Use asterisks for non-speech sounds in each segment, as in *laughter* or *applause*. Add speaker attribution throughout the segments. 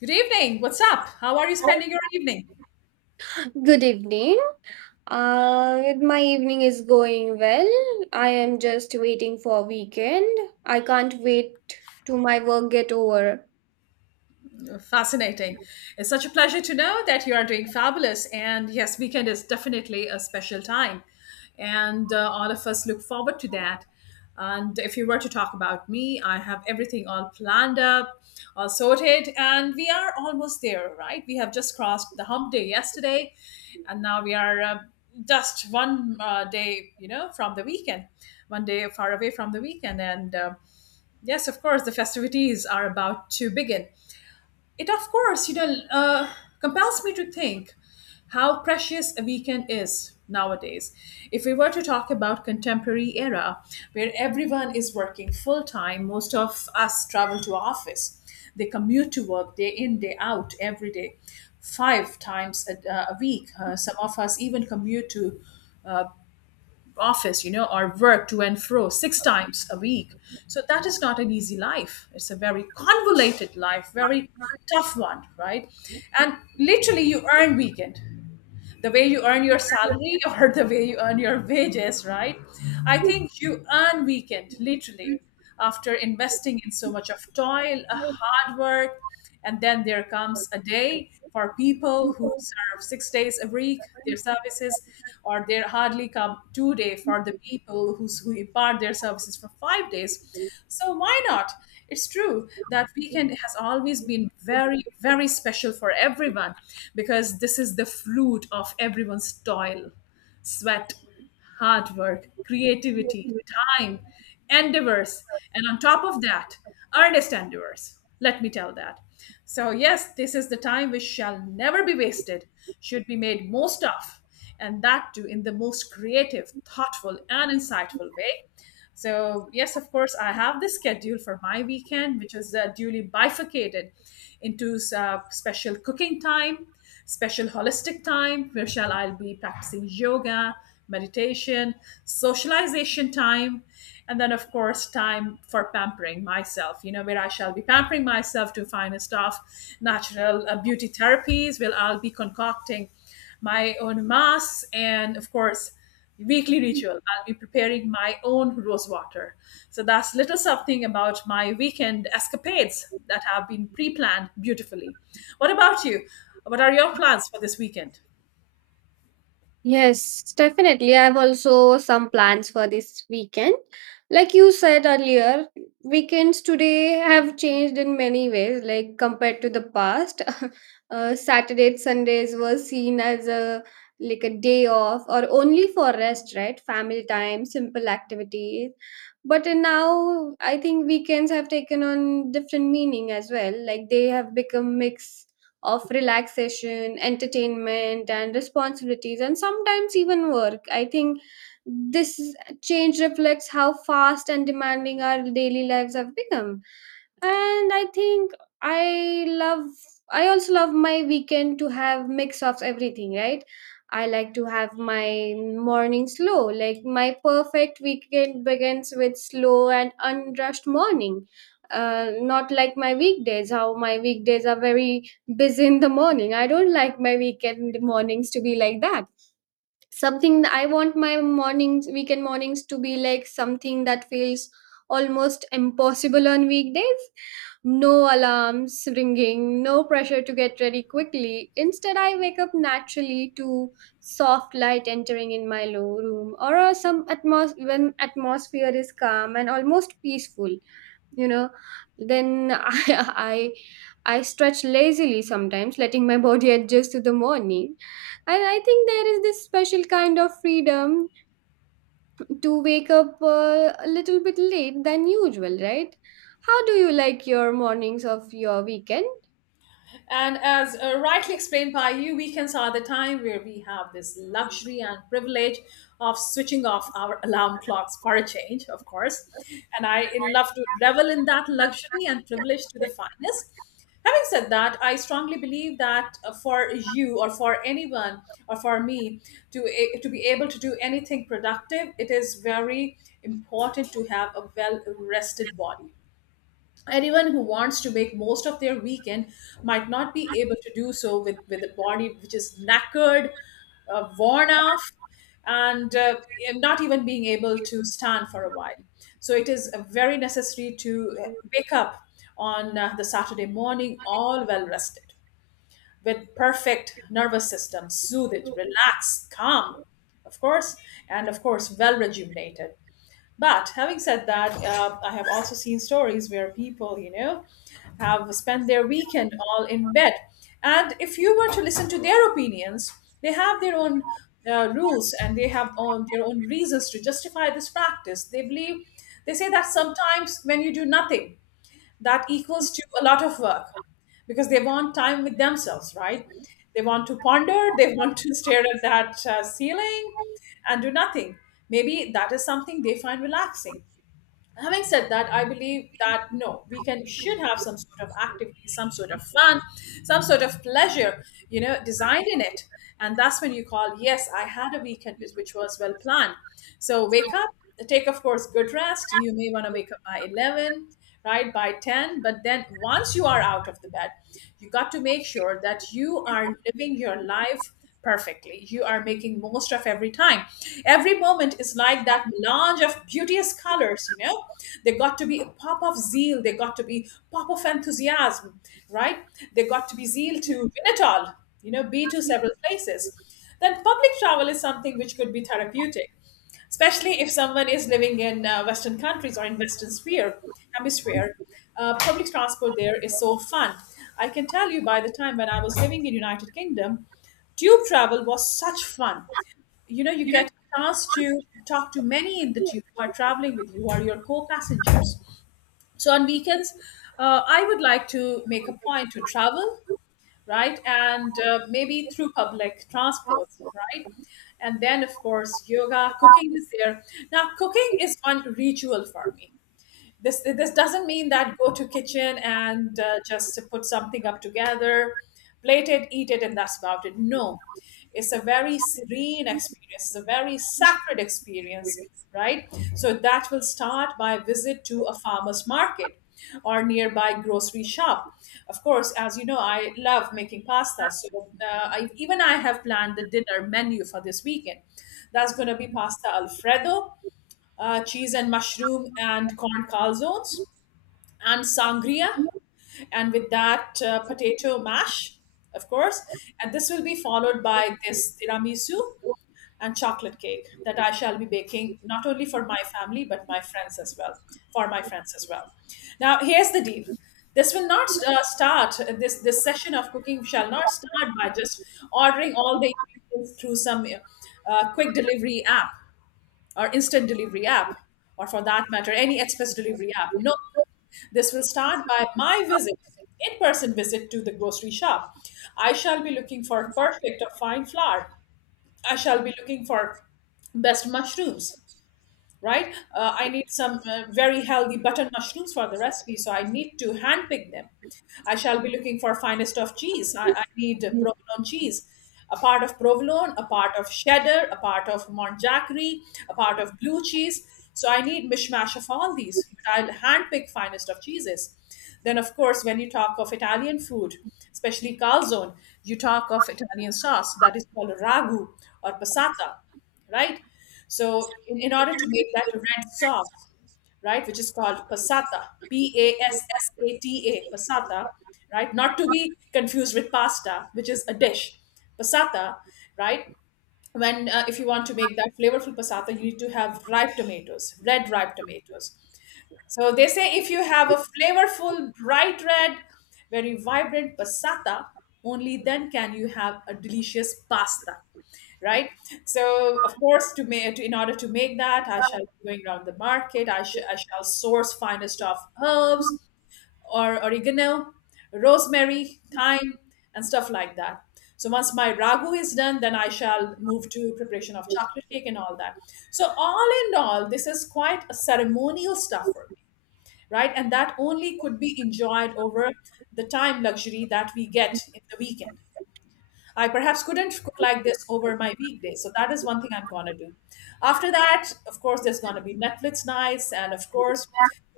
Speaker 1: Good evening. What's up? How are you spending your evening?
Speaker 2: Good evening. My evening is going well. I am just waiting for weekend. I can't wait to my work get over.
Speaker 1: Fascinating. It's such a pleasure to know that you are doing fabulous. And yes, weekend is definitely a special time. And all of us look forward to that. And if you were to talk about me, I have everything all planned up, all sorted, and we are almost there, right? We have just crossed the hump day yesterday, and now we are just one day, from the weekend, one day far away from the weekend. And Yes, of course, the festivities are about to begin. It, of course, compels me to think how precious a weekend is nowadays. If we were to talk about contemporary era, where everyone is working full time, most of us travel to office. They commute to work day in, day out, every day, five times a week. Some of us even commute to uh, office, or work to and fro six times a week. So that is not an easy life. It's a very convoluted life, very tough one, right? And literally, you earn weekend the way you earn your salary *laughs* or the way you earn your wages, right? I think you earn weekend literally after investing in so much of toil, a hard work, and then there comes a day for people who serve 6 days a week their services, or they hardly come 2 day for the people who impart their services for 5 days. So why not? It's true that weekend has always been very, very special for everyone because this is the fruit of everyone's toil, sweat, hard work, creativity, time, endeavors, and on top of that, earnest endeavors. Let me tell that. So, yes, this is the time which shall never be wasted, should be made most of, and that too in the most creative, thoughtful, and insightful way. So, yes, of course, I have the schedule for my weekend, which is duly bifurcated into special cooking time, special holistic time, where shall I be practicing yoga, meditation, socialization time, and then, of course, time for pampering myself, where I shall be pampering myself to finest of natural beauty therapies, where I'll be concocting my own masks and, of course, weekly ritual I'll be preparing my own rose water. So that's little something about my weekend escapades that have been pre-planned beautifully. What about you? What are your plans for this weekend?
Speaker 2: Yes, definitely. I have also some plans for this weekend. Like you said earlier, weekends today have changed in many ways, like compared to the past. *laughs* Saturdays, Sundays were seen as a like a day off or only for rest, right? Family time, simple activities. But now I think weekends have taken on different meaning as well. Like they have become mixed of relaxation, entertainment, and responsibilities, and sometimes even work. I think this change reflects how fast and demanding our daily lives have become, and I think i love I also love my weekend to have mix of everything, right? I like to have my morning slow, like my perfect weekend begins with slow and unrushed morning. Not like my weekdays, how my weekdays are very busy in the morning. I don't like my weekend mornings to be like that. Something that I want my mornings weekend mornings to be like something that feels almost impossible on weekdays. No alarms ringing, no pressure to get ready quickly. Instead, I wake up naturally to soft light entering in my low room, or when atmosphere is calm and almost peaceful, you know. Then *laughs* I stretch lazily sometimes, letting my body *laughs* adjust to the morning. And I think there is this special kind of freedom to wake up a little bit late than usual, right? How do you like your mornings of your weekend?
Speaker 1: And as rightly explained by you, weekends are the time where we have this luxury and privilege of switching off our alarm clocks for a change, of course. And I love to revel in that luxury and privilege to the finest. Having said that, I strongly believe that for you or for anyone or for me to be able to do anything productive, it is very important to have a well rested body. Anyone who wants to make most of their weekend might not be able to do so with a body which is knackered, worn off, and uh, and not even being able to stand for a while. So it is very necessary to wake up on the Saturday morning all well rested, with perfect nervous system soothed, relaxed, calm, of course, and of course well rejuvenated. But having said that, I have also seen stories where people, you know, have spent their weekend all in bed. And if you were to listen to their opinions, they have their own rules and they have their own reasons to justify this practice. They believe, they say that sometimes when you do nothing, that equals to a lot of work, because they want time with themselves, right? They want to ponder, they *laughs* want to stare at that ceiling and do nothing. Maybe that is something they find relaxing. Having said that, I believe that no, we can should have some sort of activity, some sort of fun, some sort of pleasure, you know, designed in it. And that's when you call, yes, I had a weekend which was well planned. So wake up, take of course good rest. You may want to wake up by 11, right, by 10. But then once you are out of the bed, you got to make sure that you are living your life perfectly. You are making most of every time, every moment is like that melange of beauteous colors, you know. They got to be a pop of zeal, they got to be pop of enthusiasm, right? They got to be zeal to win it all, you know, be to several places. Then public travel is something which could be therapeutic, especially if someone is living in Western countries or in Western sphere hemisphere. Public transport there is so fun. I can tell you by the time when I was living in United Kingdom, tube travel was such fun. You know, you get a chance to talk to many in the tube who are traveling with you, who are your co-passengers. So on weekends, I would like to make a point to travel, right? And maybe through public transport, right? And then, of course, yoga, cooking is there. Now, cooking is one ritual for me. This doesn't mean that go to kitchen and just put something up together, plate it, eat it, and that's about it. No, it's a very serene experience, it's a very sacred experience, right? So that will start by a visit to a farmer's market or nearby grocery shop. Of course, as you know, I love making pasta. So even I have planned the dinner menu for this weekend. That's going to be pasta alfredo, cheese and mushroom and corn calzones, and sangria, and with that potato mash, of course. And this will be followed by this tiramisu and chocolate cake that I shall be baking not only for my family but my friends as well. For my friends as well. Now here's the deal. This will not start. This session of cooking shall not start by just ordering all the ingredients through some quick delivery app or instant delivery app, or for that matter, any express delivery app. No, this will start by my visit, in person visit to the grocery shop. I shall be looking for perfect or fine flour. I shall be looking for best mushrooms, right? I need some very healthy button mushrooms for the recipe, so I need to handpick them. I shall be looking for finest of cheese. I need provolone cheese, a part of provolone, a part of cheddar, a part of Monjackery, a part of blue cheese. So I need mishmash of all these, but I'll handpick finest of cheeses. Then, of course, when you talk of Italian food, especially calzone, you talk of Italian sauce that is called ragu or passata, right? So in order to make that red sauce, right, which is called passata, passata, passata, right, not to be confused with pasta, which is a dish, passata, right? When If you want to make that flavorful passata, you need to have ripe tomatoes, red ripe tomatoes, so they say if you have a flavorful, bright red, very vibrant passata, only then can you have a delicious pasta, right? So of course, to make in order to make that, I shall be going around the market. I shall source finest of herbs or oregano, rosemary, thyme, and stuff like that. So once my ragu is done, then I shall move to preparation of chocolate cake and all that. So all in all, this is quite a ceremonial stuffer, right? And that only could be enjoyed over the time luxury that we get in the weekend. I perhaps couldn't cook like this over my weekday. So that is one thing I'm going to do. After that, of course, there's going to be Netflix nights. And of course,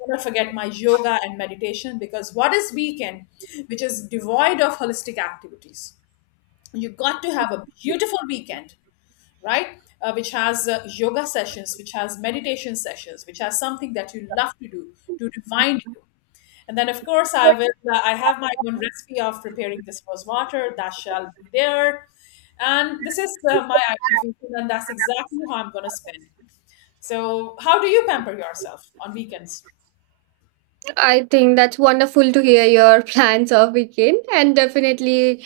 Speaker 1: I'm going to forget my yoga and meditation because what is weekend, which is devoid of holistic activities? You got to have a beautiful weekend, right, which has yoga sessions, which has meditation sessions, which has something that you love to do to remind you. And then, of course, I will. I have my own recipe of preparing this rose water that shall be there. And this is my ideal weekend, and that's exactly how I'm going to spend. So, how do you pamper yourself on weekends?
Speaker 2: I think that's wonderful to hear your *laughs* plans of weekend, and definitely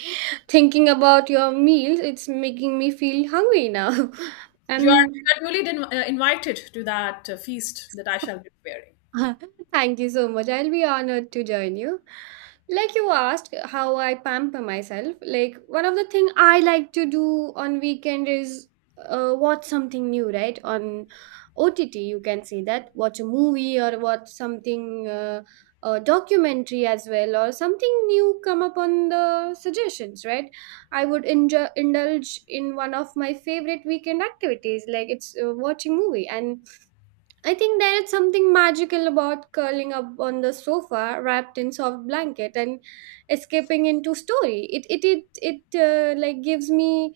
Speaker 2: thinking about your meals, it's making me feel hungry now. *laughs*
Speaker 1: You are,
Speaker 2: Um,
Speaker 1: you are duly invited to that feast that I shall be preparing.
Speaker 2: *laughs* thank you so much. I'll be honored to join you. Like you asked how I pamper myself, like one of the thing I like to do on weekend is watch something new, right? On OTT you can see that, watch a movie or watch something a documentary as well, or something new come up on the suggestions, right? I would enjoy, indulge in one of my favorite weekend activities, like it's watching movie. And I think there is something magical about curling up on the sofa, wrapped in soft blanket, and escaping into story. It like gives me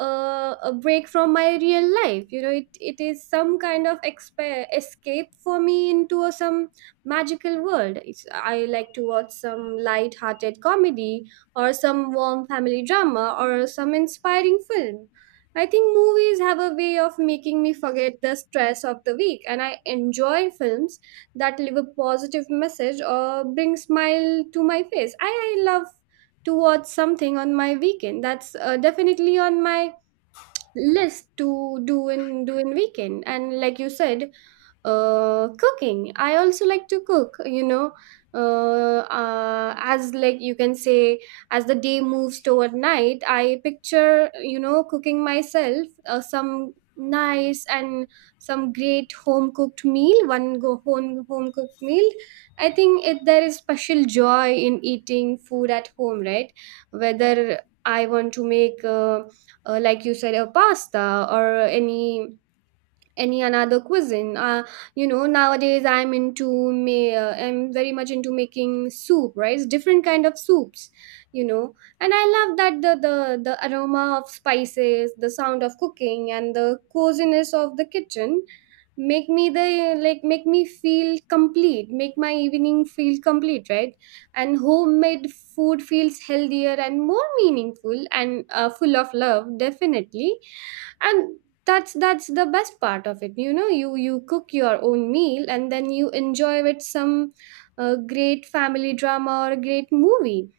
Speaker 2: a break from my real life. You know, it is some kind of escape for me into a some magical world. It's, I like to watch some light-hearted comedy, or some warm family drama, or some inspiring film. I think movies have a way of making me forget the stress of the week, and I enjoy films that leave a positive message or bring smile to my face. I love to watch something on my weekend. That's definitely on my list to do in weekend. And like you said, cooking, I also like to cook, you know. As like you can say, as the day moves toward night, I picture, you know, cooking myself some nice and some great home cooked meal. One go home cooked meal. I think it there is special joy in eating food at home, right? Whether I want to make like you said, a pasta or any another cuisine. You know, nowadays I'm into me. I'm very much into making soup, right? It's different kind of soups, you know. And I love that the aroma of spices, the sound of cooking, and the coziness of the kitchen make me feel complete. Make my evening feel complete, right? And homemade food feels healthier and more meaningful and full of love, definitely. And that's the best part of it. You know, you cook your own meal and then you enjoy with some great family drama or a great movie.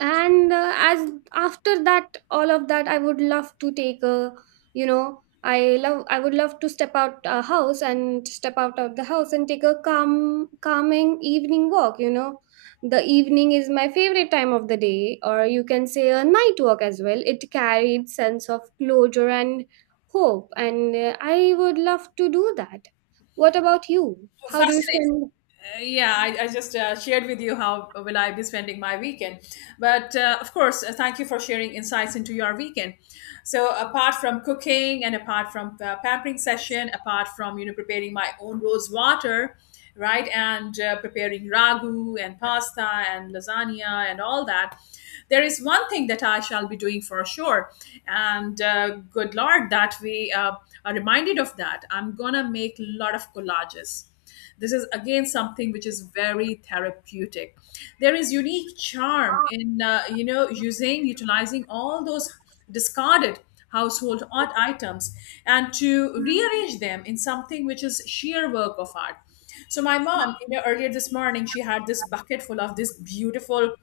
Speaker 2: And as after that all of that, I would love to take a, you know, I would love to step out a house and step out of the house and take a calming evening walk. You know, the evening is my favorite time of the day, or you can say a night walk as well. It carried sense of closure and hope, and I would love to do that. What about you, how do you
Speaker 1: Fascinating.
Speaker 2: spend?
Speaker 1: Yeah, I just shared with you how will I be spending my weekend. But of course, thank you for sharing insights into your weekend. So apart from cooking and apart from pampering session, apart from preparing my own rose water, right, and preparing ragu and pasta and lasagna and all that, there is one thing that I shall be doing for sure. And good Lord, that we are reminded of that. I'm gonna make a lot of collages. This is again something which is very therapeutic. There is unique charm in using utilizing all those discarded household art items and to rearrange them in something which is sheer work of art. So my mom, you know, earlier this morning, she had this bucket full of this beautiful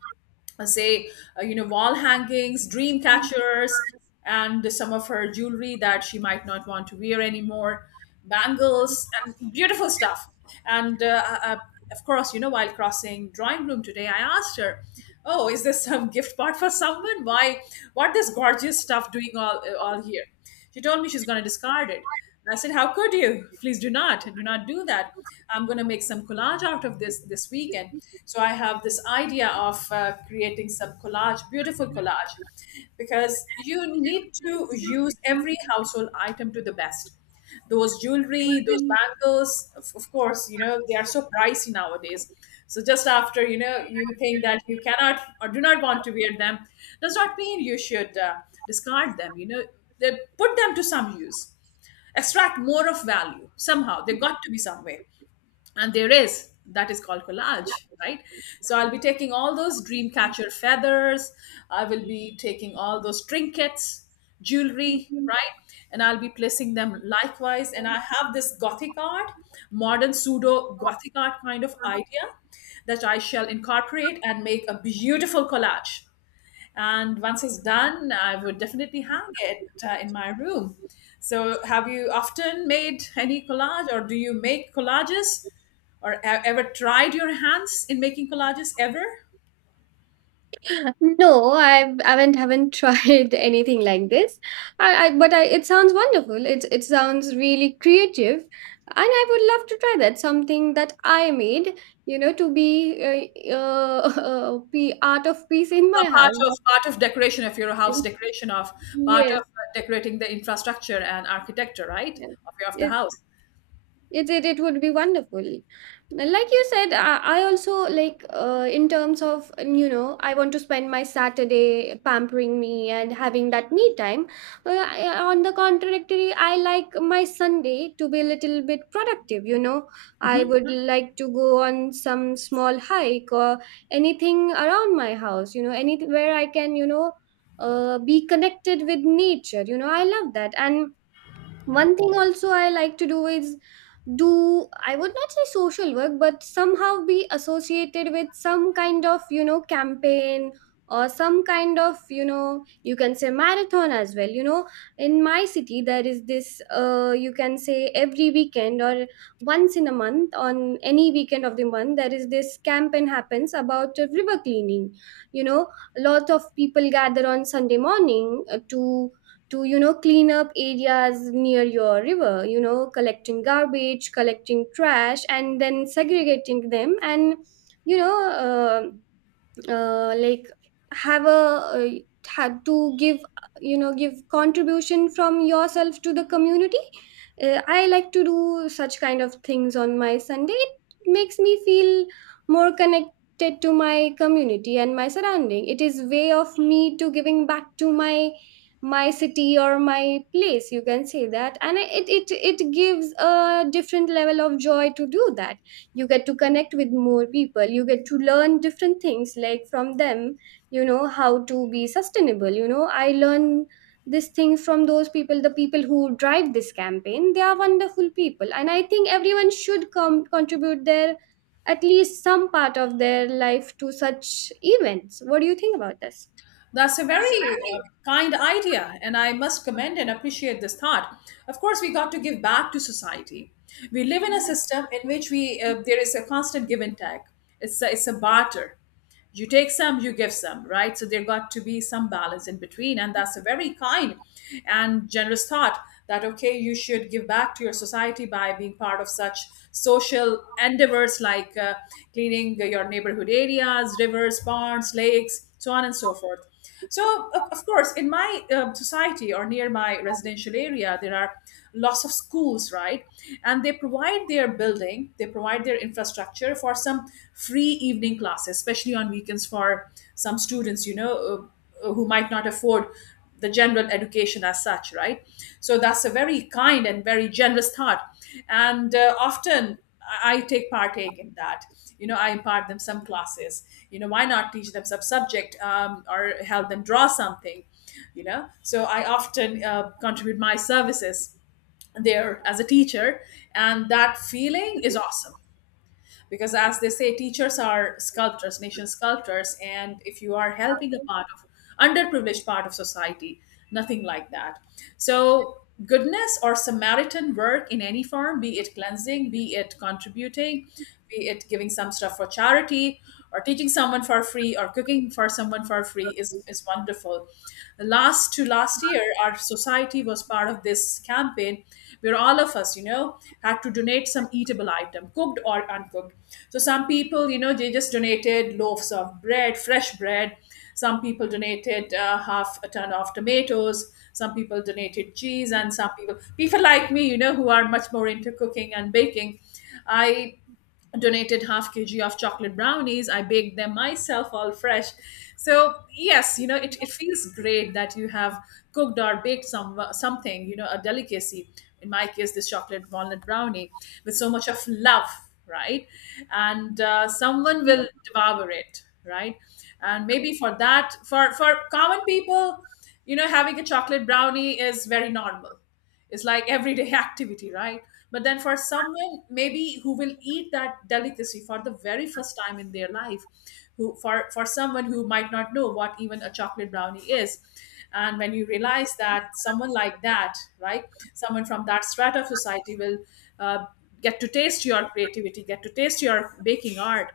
Speaker 1: say wall hangings, dream catchers, and some of her jewelry that she might not want to wear anymore, bangles and beautiful stuff. And Of course, you know, while crossing drawing room today, I asked her, "Oh, is this some *laughs* gift part for someone? Why what this gorgeous stuff doing all here?" She told me she's going to discard it. I said, "How could you? Please do not, do not do that. I'm going to make some collage out of this this weekend." So I have this idea of creating some collage, beautiful collage, because you need to use every household item to the best. Those jewelry, those bangles, of course, you know, they are so pricey nowadays. So just after you know you think that you cannot or do not want to wear them, does not mean you should discard them. You know, they put them to some use, extract more of value, somehow they got to be somewhere, and there is that is called collage, right? So I'll be taking all those dream catcher feathers, I will be taking all those trinkets, jewelry, right? And I'll be placing them likewise, and I have this gothic art, modern pseudo gothic art kind of idea that I shall incorporate and make a beautiful collage. And once it's done, I would definitely hang it in my room. So, have you often made any collage, or do you make collages, or ever tried your hands in making collages ever?
Speaker 2: No, I haven't tried *laughs* anything like this. I but I it sounds wonderful. It sounds really creative, and I would love to try that. Something that I made, you know, to be uh, uh, *laughs* be art of peace in
Speaker 1: A
Speaker 2: my house.
Speaker 1: part of decoration of your house,
Speaker 2: *laughs*
Speaker 1: decoration of part of
Speaker 2: Yes,
Speaker 1: decorating the infrastructure and architecture, right,
Speaker 2: yes,
Speaker 1: of your of the
Speaker 2: it.
Speaker 1: house.
Speaker 2: It would be wonderful. Like you said, I also like in terms of, you know, I want to spend my Saturday pampering me and having that me time. On the contrary, I like my Sunday to be a little bit productive. You know, I
Speaker 1: Mhm.
Speaker 2: would like to go on some small hike or anything around my house. You know, anywhere I can, you know, be connected with nature. You know, I love that. And one thing also I like to do is do I would not say social work, but somehow be associated with some kind of, you know, campaign or some kind of, you know, you can say marathon as well, you know. In my city there is this, you can say every weekend or once in a month on any weekend of the month, there is this campaign happens about river cleaning, you know. A lot of people gather on Sunday morning to, you know, clean up areas near your river, you know, collecting garbage, collecting trash, and then segregating them, and you know, uh, uh, like have a had to give, you know, give contribution from yourself to the community. I like to do such kind of things on my Sunday. It makes me feel more connected to my community and my surrounding. It is way of me to giving back to my city or my place, you can say that. And it gives a different level of joy to do that. You get to connect with more people, you get to learn different things like from them, you know, how to be sustainable. You know, I learn this thing from those people. The people who drive this campaign, they are wonderful people, and I think everyone should come contribute their at least some part of their life to such events. What do you think about this?
Speaker 1: That's a very kind idea, and I must commend and appreciate this thought. Of course, we got to give back to society. We live in a system in which we there is a constant give and take. It's a barter. You take some, you give some, right? So there got to be some balance in between, and that's a very kind and generous thought that okay, you should give back to your society by being part of such social endeavors like cleaning your neighborhood areas, rivers, ponds, lakes so on and so forth. So, of course, in my society or near my residential area, there are lots of schools, right? And they provide their building, they provide their infrastructure for some free evening classes, especially on weekends for some students, you know, who might not afford the general education as such, right? So that's a very kind and very generous thought. And often I take partake in that. You know, I impart them some classes. You know, why not teach them some subject or help them draw something? You know, so I often contribute my services there as a teacher, and that feeling is awesome because as they say teachers are sculptors, nation sculptors, and if you are helping a part of underprivileged part of society, nothing like that. So goodness or samaritan work in any form, be it cleansing, be it contributing, be it giving some stuff for charity, or teaching someone for free, or cooking for someone for free is wonderful. Last to last year our society was part of this campaign where all of us you know had to donate some eatable item cooked or uncooked. So some people you know they just donated loaves of bread, fresh bread, some people donated half a ton of tomatoes, some people donated cheese, and some people people like me you know who are much more into cooking and baking, I donated half kg of chocolate brownies. I baked them myself all fresh. So yes, you know, it feels great that you have cooked or baked some something, you know, a delicacy, in my case this chocolate walnut brownie, with so much of love, right? And someone will devour it, right? And maybe for that, for common people, you know, having a chocolate brownie is very normal. It's like everyday *laughs* activity, right? But then for someone maybe who will eat that delicacy for the very first time in their life, who for someone who might not know what even a chocolate brownie is, and when you realize that someone like that, right, someone from that strata of society will uh, get to taste your creativity, get to taste your baking art,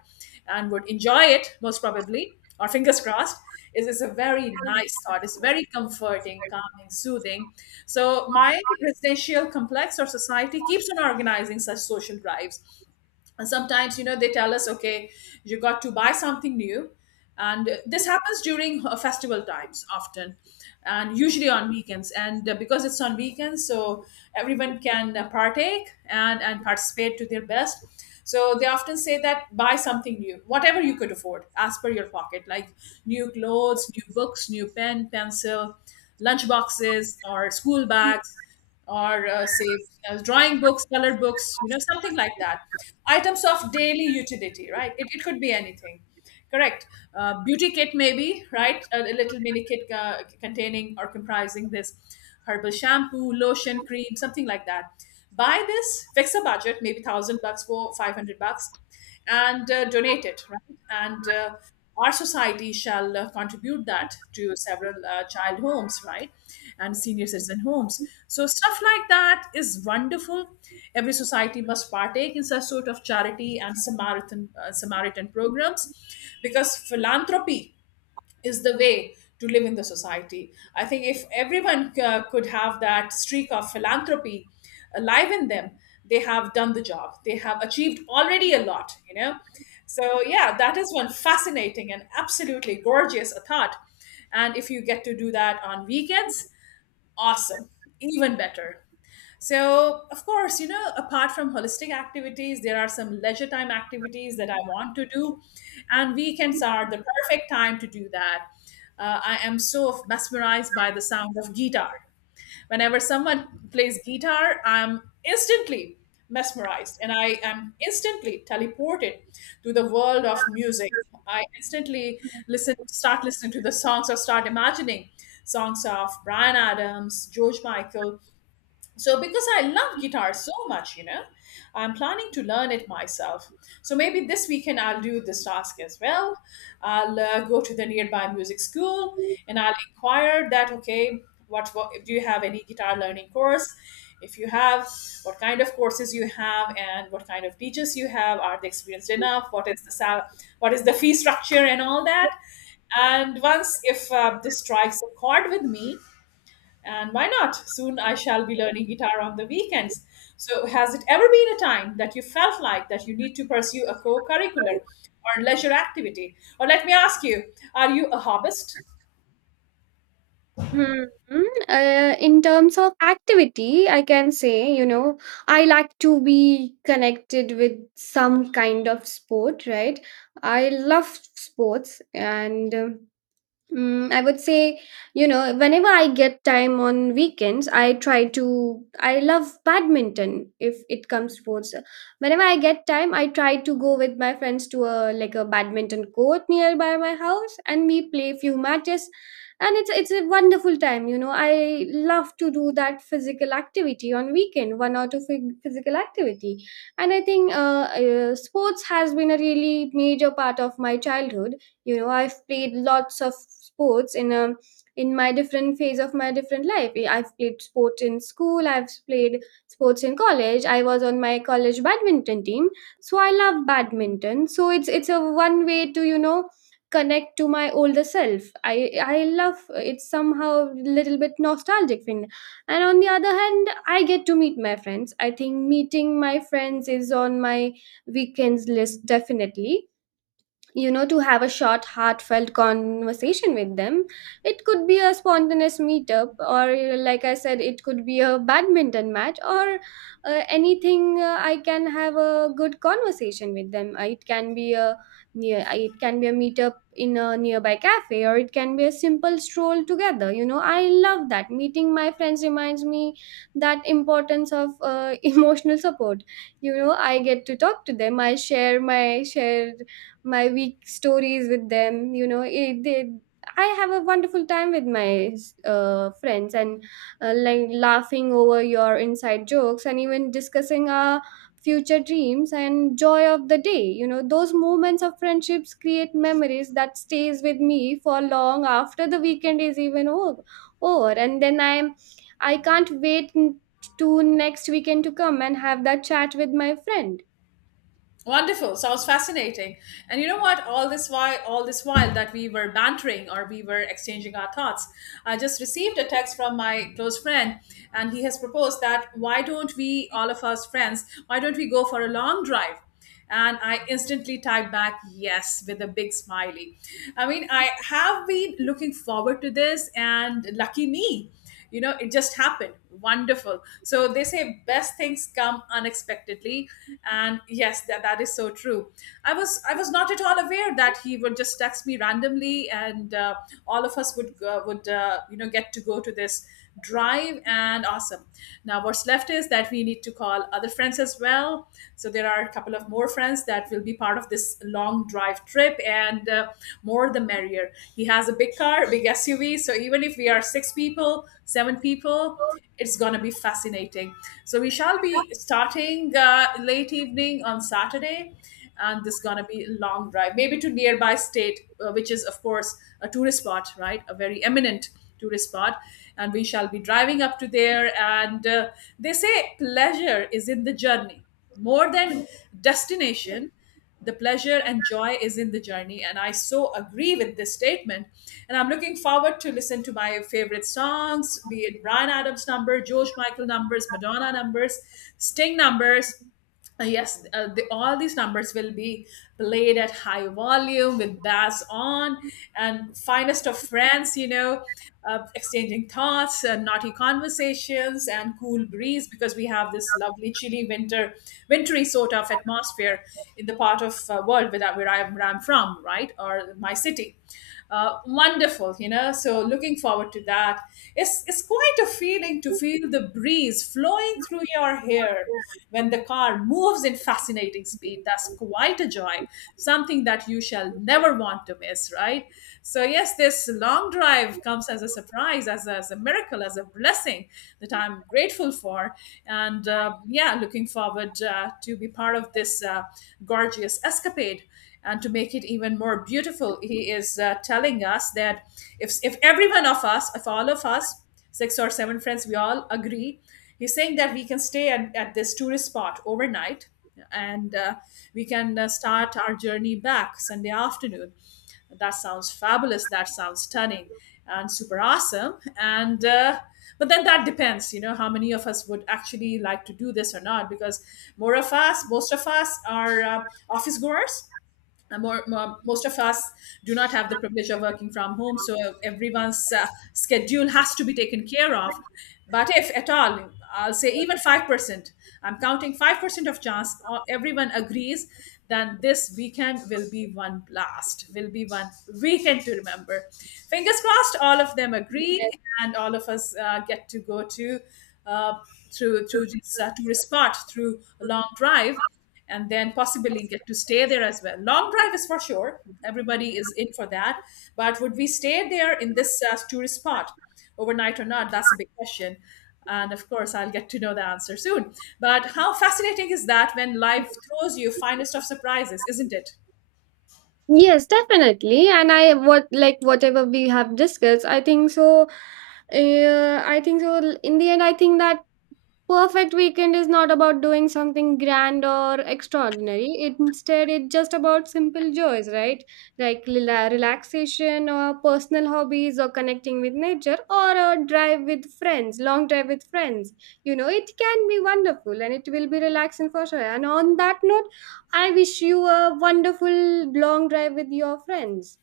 Speaker 1: and would enjoy it most probably, or fingers crossed, is a very nice thought. It's very comforting, calming, soothing. So my residential complex or society keeps on organizing such social drives, and sometimes you know they tell us okay you got to buy something new, and this happens during festival times often, and usually on weekends, and because it's on weekends, so everyone can partake and participate to their best. So they often say that buy something new whatever you could afford as per your pocket, like new clothes, new books, new pen pencil, lunch boxes or school bags, or say drawing books, color books, you know, something like that. Items of daily utility, right? It could be anything. Correct. Beauty kit, maybe, right? A little mini kit containing or comprising this herbal shampoo, lotion, cream, something like that. Buy this, fix a budget, maybe 1,000 bucks for 500 bucks, and donate it, right? And our society shall contribute that to several child homes, right? And senior citizen homes. So, stuff like that is wonderful. Every society must partake in such sort of charity and Samaritan, Samaritan programs because philanthropy is the way to live in the society. I think if everyone could have that streak of philanthropy alive in them, they have done the job. They have achieved already a lot, you know. So yeah, that is one fascinating and absolutely gorgeous thought. And if you get to do that on weekends, awesome, even better. So, of course, you know, apart from holistic activities, there are some leisure time activities that I want to do, and weekends are the perfect time to do that. I am so mesmerized by the sound of guitar. Whenever someone plays guitar, I'm instantly mesmerized, and I am instantly teleported to the world of music. I instantly listen, start listening to the songs or start imagining songs of Brian Adams, George Michael, so, because I love guitar so much, you know, I'm planning to learn it myself. So, maybe this weekend I'll do this task as well. I'll go to the nearby music school and I'll inquire that, okay, what do you have any guitar learning course? If you have, what kind of courses you have and what kind of teachers you have? Are they experienced enough? What is the what is the fee structure and all that? And once if this strikes a chord with me, and why not? Soon I shall be learning guitar on the weekends. So, has it ever been a time that you felt like that you need to pursue a co curricular or leisure activity? Or let me ask you, are you a hobbyist?
Speaker 2: Mhm. In terms of activity, I can say, you know, I like to be connected with some kind of sport, right? I love sports, and I would say, you know, whenever I get time on weekends, I try to. I love badminton if it comes to sports. Whenever I get time, I try to go with my friends to a like a badminton court nearby my house, and we play few matches, and it's a wonderful time. You know, I love to do that physical activity on weekend, one or two physical activity. And I think sports has been a really major part of my childhood. You know, I've played lots of sports in my different phase of my different life. Have played sports in school, I've played sports in college. I was on my college badminton team, so I love badminton. So it's a one way to, you know, connect to my older self. I love, it's somehow little bit nostalgic thing. And on the other hand, I get to meet my friends. I think meeting my friends is on my weekends list, definitely, you know, to have a short heartfelt conversation with them. It could be a spontaneous meetup, or like I said, it could be a badminton match, or anything, I can have a good conversation with them. It can be a meetup in a nearby cafe, or it can be a simple stroll together. You know, I love that. Meeting my friends reminds me that importance of *laughs* emotional support. You know, I get to talk to them, I share my week stories with them, you know. I have a wonderful time with my friends, and like laughing over your inside jokes and even discussing our future dreams and joy of the day. You know, those moments of friendships create memories that stays with me for long after the weekend is even over, and then I am, I can't wait to next weekend to come and have that chat with my friend.
Speaker 1: Wonderful. Sounds fascinating. And you know what? All this while that we were bantering or we were exchanging our thoughts, I just received a text from my close friend, and he has proposed that why don't we, all of us friends, why don't we go for a long drive? And I instantly typed back yes with a big smiley. I mean, I have been looking forward to this, and lucky me, it just happened. Wonderful. So they say best things come unexpectedly, and yes, that is so true. I was not at all aware that he would just text me randomly, and all of us would get to go to this drive. And awesome, now what's left is that we need to call other friends as well. So there are a couple of more friends that will be part of this long drive trip. And more the merrier. He has a big car, big SUV, so even if we are six people, seven people, it's going to be fascinating. So we shall be starting late evening on Saturday, and this is going to be a long drive, maybe to nearby state, which is of course a tourist spot, right? A very eminent tourist spot, and we shall be driving up to there. And they say pleasure is in the journey more than destination. The pleasure and joy is in the journey, and I so agree with this statement. And I'm looking forward to listen to my favorite songs, be it Brian Adams number, George Michael numbers, Madonna numbers, Sting numbers. Yes, all these numbers will be played at high volume with bass on, and finest of friends. Exchanging thoughts and naughty conversations and cool breeze, because we have this lovely chilly winter, wintry sort of atmosphere in the part of world where I'm from, right, or my city. Wonderful, So looking forward to that. It's quite a feeling to feel the breeze flowing through your hair when the car moves in fascinating speed. That's quite a joy, something that you shall never want to miss, right? So yes, this long drive comes as a surprise, as a miracle, as a blessing that I'm grateful for. And yeah, looking forward to be part of this gorgeous escapade. And to make it even more beautiful, he is telling us that if every one of us, if all of us, six or seven friends, we all agree. He's saying that we can stay at this tourist spot overnight, and we can start our journey back Sunday afternoon. That sounds fabulous. That sounds stunning and super awesome. And but then that depends, you know, how many of us would actually like to do this or not, because most of us are office goers. Most of us do not have the privilege of working from home, so everyone's schedule has to be taken care of. But if at all, I'll say even 5%, I'm counting 5% of chance, or everyone agrees, then this weekend will be one blast, will be one weekend to remember. Fingers crossed, all of them agree, and all of us get to go to uh, through through this tourist spot through a long drive, and then possibly get to stay there as well. Long drive is for sure. Everybody is in for that. But would we stay there in this tourist spot overnight or not? That's a big question. And of course, I'll get to know the answer soon. But how fascinating is that when life throws you finest of surprises, isn't it?
Speaker 2: Yes, definitely. And I what like whatever we have discussed, I think so. I think so, in the end, I think that perfect weekend is not about doing something grand or extraordinary. Instead it's just about simple joys, right? Like relaxation, or personal hobbies, or connecting with nature, or a drive with friends, long drive with friends. You know, it can be wonderful and it will be relaxing for sure. And on that note, I wish you a wonderful long drive with your friends.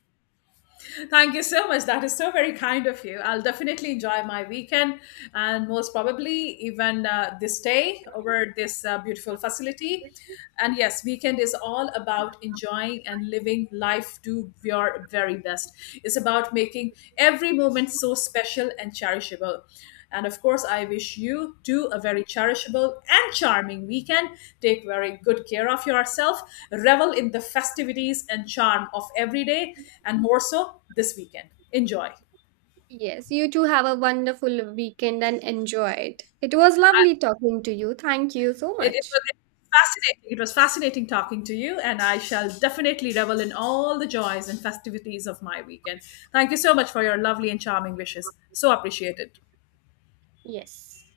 Speaker 1: Thank you so much. That is so very kind of you. I'll definitely enjoy my weekend and most probably even this day over this beautiful facility. And yes, weekend is all about enjoying and living life to your very best. It's about making every moment so special and cherishable. And of course, I wish you too a very cherishable and charming weekend. Take very good care of yourself. Revel in the festivities and charm of every day, and more so this weekend. Enjoy.
Speaker 2: Yes, you too, have a wonderful weekend and enjoy it. It was lovely talking to you, thank you so
Speaker 1: It
Speaker 2: much.
Speaker 1: was fascinating. It was fascinating talking to you, and I shall definitely revel in all the joys and festivities of my weekend. Thank you so much for your lovely and charming wishes. So appreciated.
Speaker 2: Yes.